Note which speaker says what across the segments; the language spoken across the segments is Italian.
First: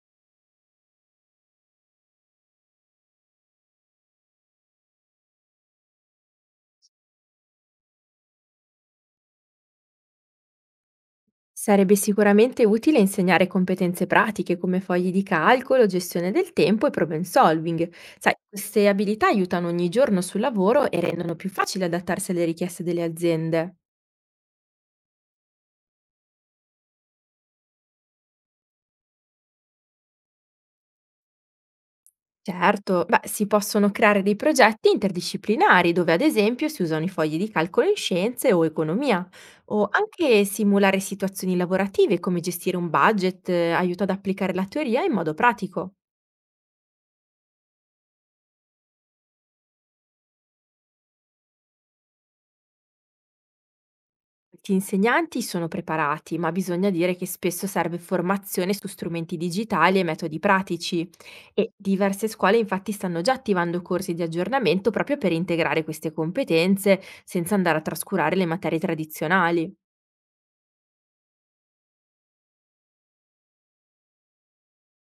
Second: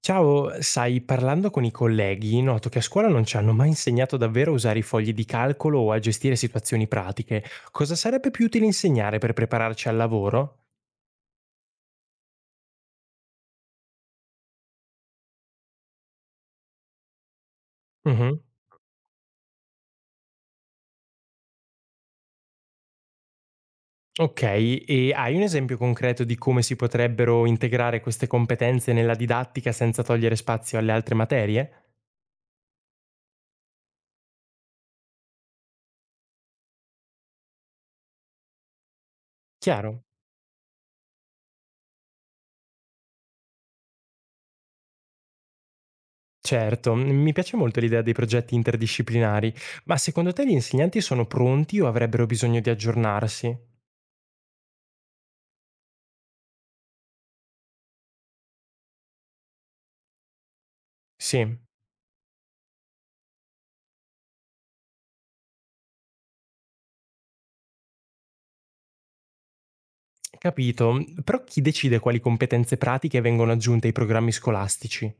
Speaker 1: Ciao, sai, parlando con i colleghi, noto che a scuola non ci hanno mai insegnato davvero a usare i fogli di calcolo o a gestire situazioni pratiche. Cosa sarebbe più utile insegnare per prepararci al lavoro?
Speaker 2: Sarebbe sicuramente utile insegnare competenze pratiche come fogli di calcolo, gestione del tempo e problem solving. Sai,
Speaker 1: Mhm.
Speaker 2: queste abilità aiutano ogni giorno sul lavoro e rendono più facile adattarsi alle richieste delle aziende.
Speaker 1: Ok, e hai un esempio concreto di come si potrebbero integrare queste competenze nella didattica senza togliere spazio alle altre materie?
Speaker 2: Certo, beh, si possono creare dei progetti interdisciplinari dove ad esempio si usano i fogli di calcolo in scienze o economia, o
Speaker 1: Chiaro.
Speaker 2: anche simulare situazioni lavorative come gestire un budget aiuta ad applicare la teoria in modo pratico.
Speaker 1: Certo, mi piace molto l'idea dei progetti interdisciplinari, ma secondo te gli insegnanti sono pronti o avrebbero bisogno di aggiornarsi?
Speaker 2: Molti insegnanti sono preparati, ma bisogna dire che spesso serve formazione su strumenti digitali e metodi pratici
Speaker 1: Sì.
Speaker 2: e diverse scuole infatti stanno già attivando corsi di aggiornamento proprio per integrare queste competenze senza andare a trascurare le materie tradizionali.
Speaker 1: Capito, mhmm, però chi decide quali competenze pratiche vengono aggiunte ai programmi scolastici?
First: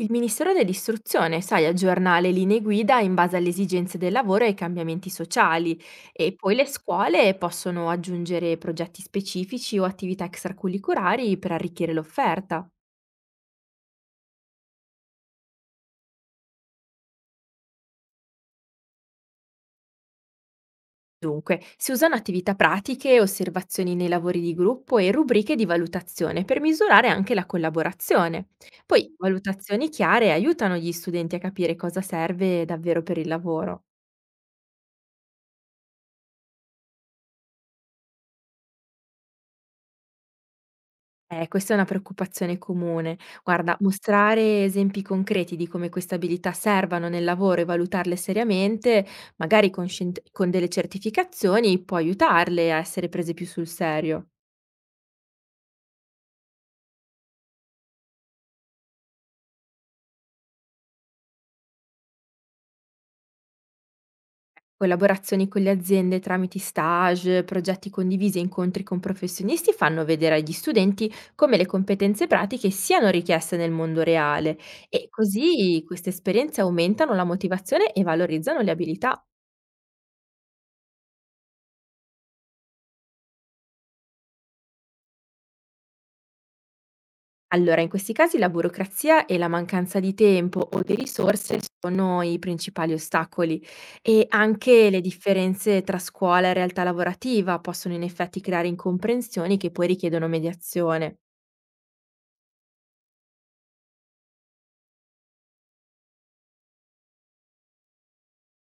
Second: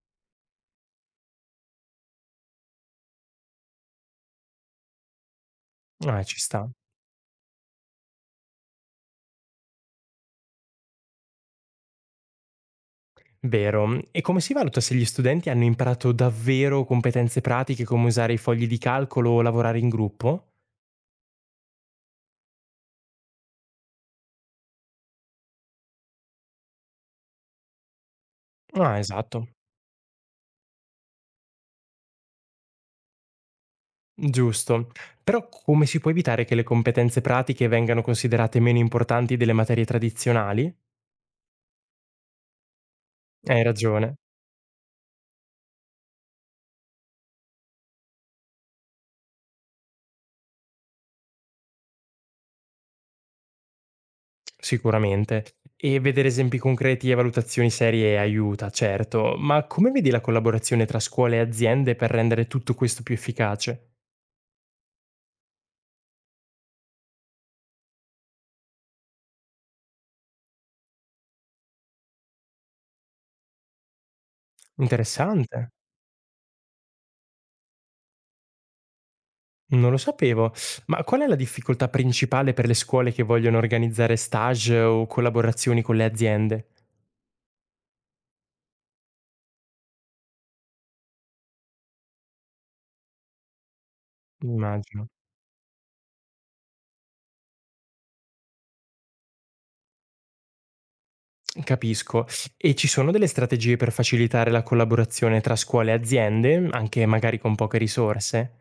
Speaker 2: Il Ministero dell'Istruzione, sai, aggiorna le linee guida in base alle esigenze del lavoro e ai cambiamenti sociali
Speaker 1: Ah,
Speaker 2: e
Speaker 1: ci
Speaker 2: poi le
Speaker 1: sta.
Speaker 2: scuole possono aggiungere progetti specifici o attività extracurriculari per arricchire l'offerta.
Speaker 1: Vero. E come si valuta se gli studenti hanno imparato davvero competenze pratiche come usare i fogli di calcolo o lavorare in gruppo?
Speaker 2: Dunque, si usano attività pratiche, osservazioni nei lavori di gruppo e rubriche di valutazione per misurare anche la collaborazione.
Speaker 1: Ah,
Speaker 2: Poi,
Speaker 1: esatto.
Speaker 2: valutazioni chiare aiutano gli studenti a capire cosa serve davvero per il lavoro.
Speaker 1: Giusto. Però come si può evitare che le competenze pratiche vengano considerate meno importanti delle materie tradizionali?
Speaker 2: Questa è una preoccupazione comune.
Speaker 1: Hai
Speaker 2: Guarda,
Speaker 1: ragione.
Speaker 2: mostrare esempi concreti di come queste abilità servano nel lavoro e valutarle seriamente, magari con con delle certificazioni, può aiutarle a essere prese più sul serio.
Speaker 1: Sicuramente. E vedere esempi concreti e valutazioni serie aiuta, certo, ma come vedi la collaborazione tra scuole e aziende per rendere tutto questo più efficace?
Speaker 2: Collaborazioni con le aziende tramite stage, progetti condivisi e incontri con professionisti fanno vedere agli studenti come le competenze pratiche siano richieste nel mondo reale e
Speaker 1: Interessante.
Speaker 2: così queste esperienze aumentano la motivazione e valorizzano le abilità.
Speaker 1: Non lo sapevo. Ma qual è la difficoltà principale per le scuole che vogliono organizzare stage o collaborazioni con le aziende?
Speaker 2: Allora, in questi casi la burocrazia e la mancanza di tempo o di risorse sono i principali ostacoli e anche le
Speaker 1: Immagino.
Speaker 2: differenze tra scuola e realtà lavorativa possono in effetti creare incomprensioni che poi richiedono mediazione.
Speaker 1: Capisco. E ci sono delle strategie per facilitare la collaborazione tra scuole e aziende, anche magari con poche risorse?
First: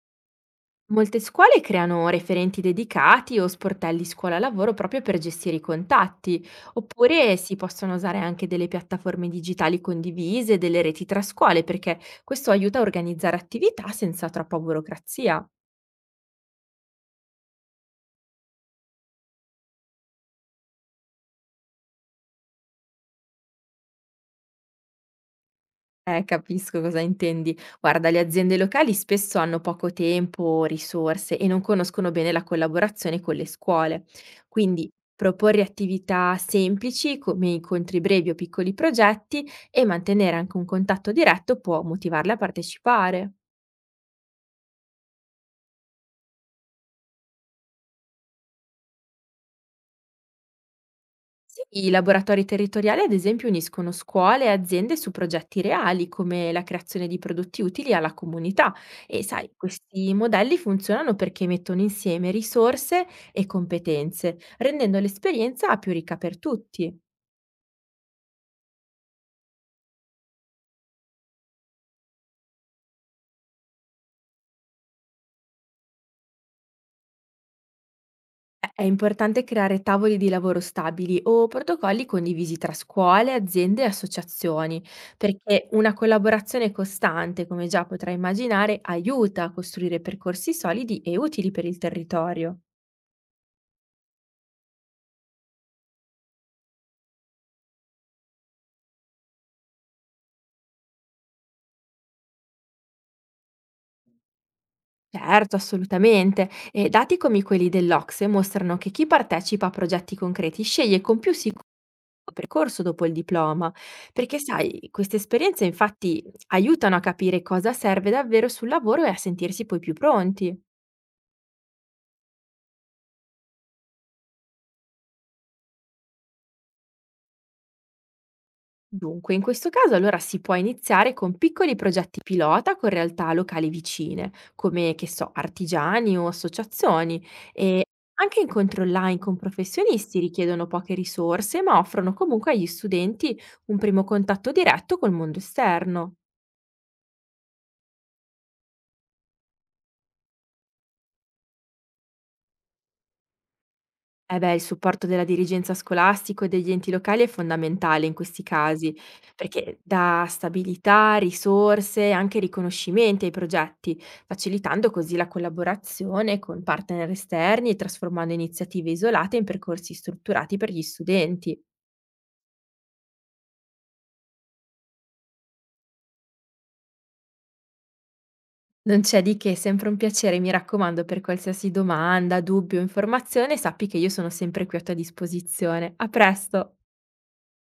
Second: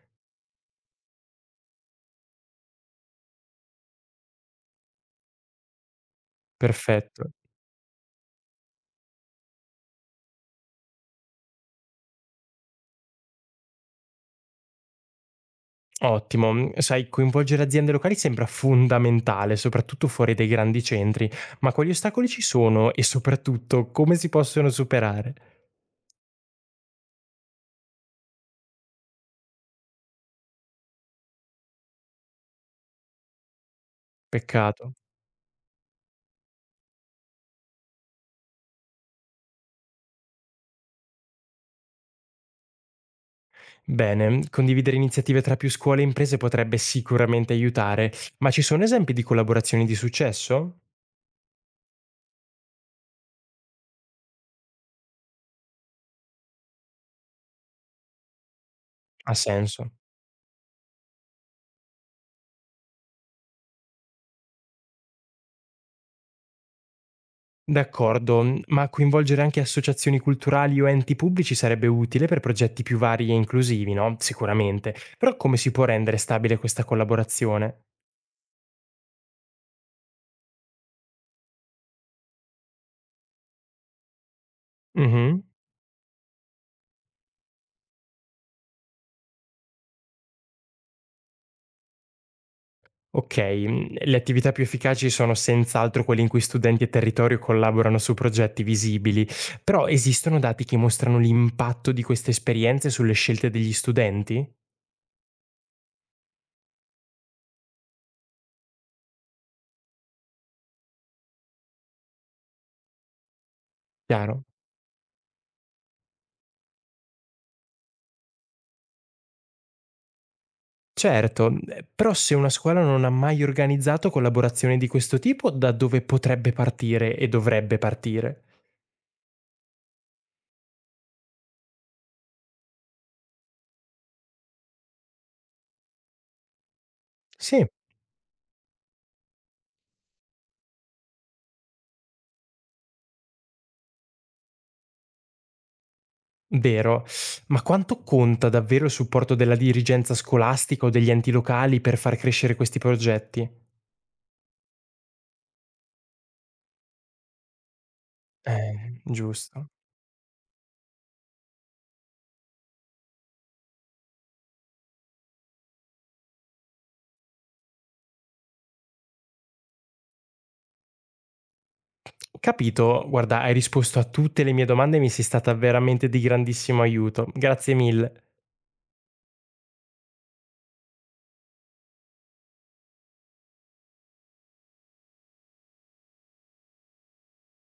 Speaker 2: Molte scuole creano referenti dedicati o sportelli scuola-lavoro proprio per gestire i contatti,
Speaker 1: Perfetto.
Speaker 2: oppure si possono usare anche delle piattaforme digitali condivise, delle reti tra scuole, perché questo aiuta a organizzare attività senza troppa burocrazia.
Speaker 1: Ottimo. Mhmm, sai, coinvolgere aziende locali sembra fondamentale, soprattutto fuori dai grandi centri, ma quali ostacoli ci sono e soprattutto come si possono superare?
Speaker 2: Capisco cosa intendi. Guarda, le aziende locali spesso hanno poco tempo, risorse e non conoscono bene la collaborazione con le scuole. Quindi
Speaker 1: Peccato.
Speaker 2: proporre attività semplici come incontri brevi o piccoli progetti e mantenere anche un contatto diretto può motivarle a partecipare.
Speaker 1: Bene, condividere iniziative tra più scuole e imprese potrebbe sicuramente aiutare, ma ci sono esempi di collaborazioni di successo?
Speaker 2: Sì, i laboratori territoriali, ad esempio, uniscono scuole e aziende su progetti reali, come la creazione di prodotti utili alla comunità. E
Speaker 1: Ha
Speaker 2: sai,
Speaker 1: senso.
Speaker 2: questi modelli funzionano perché mettono insieme risorse e competenze, rendendo l'esperienza più ricca per tutti.
Speaker 1: D'accordo, mhmm, ma coinvolgere anche associazioni culturali o enti pubblici sarebbe utile per progetti più vari e inclusivi, no, sicuramente. Però come si può rendere stabile questa collaborazione?
Speaker 2: È importante creare tavoli di lavoro stabili o protocolli condivisi tra scuole, aziende e associazioni,
Speaker 1: Mh-mh.
Speaker 2: perché una collaborazione costante, come già potrai immaginare, aiuta a costruire percorsi solidi e utili per il territorio.
Speaker 1: Okay, mhmm, le attività più efficaci sono senz'altro quelle in cui studenti e territorio collaborano su progetti visibili, però esistono dati che mostrano l'impatto di queste esperienze sulle scelte degli studenti?
Speaker 2: Certo, assolutamente. E dati come quelli dell'Ocse mostrano che chi partecipa a progetti concreti sceglie con più sicuro il percorso dopo il diploma, perché
Speaker 1: Chiaro.
Speaker 2: sai, queste esperienze infatti aiutano a capire cosa serve davvero sul lavoro e a sentirsi poi più pronti.
Speaker 1: Certo, mhmm, però se una scuola non ha mai organizzato collaborazioni di questo tipo, da dove potrebbe partire e dovrebbe partire?
Speaker 2: Dunque, in questo caso allora si può iniziare con piccoli progetti pilota con realtà locali vicine, come che so, artigiani o associazioni
Speaker 1: Sì,
Speaker 2: e anche incontri online con professionisti richiedono poche risorse, ma offrono comunque agli studenti un primo contatto diretto col mondo esterno.
Speaker 1: vero, ma quanto conta davvero il supporto della dirigenza scolastica o degli enti locali per far crescere questi progetti?
Speaker 2: Eh beh, il supporto della dirigenza scolastico e degli enti locali è fondamentale in questi casi,
Speaker 1: Giusto.
Speaker 2: perché dà stabilità, risorse e anche riconoscimenti ai progetti, facilitando così la collaborazione con partner esterni e trasformando iniziative isolate in percorsi strutturati per gli studenti.
Speaker 1: Capito, guarda, hai risposto a tutte le mie domande e mi sei stata veramente di grandissimo aiuto. Grazie mille.
Speaker 2: Non c'è di che, è sempre un piacere, mi raccomando, per qualsiasi domanda, dubbio, informazione, sappi che io sono sempre qui a tua disposizione. A presto!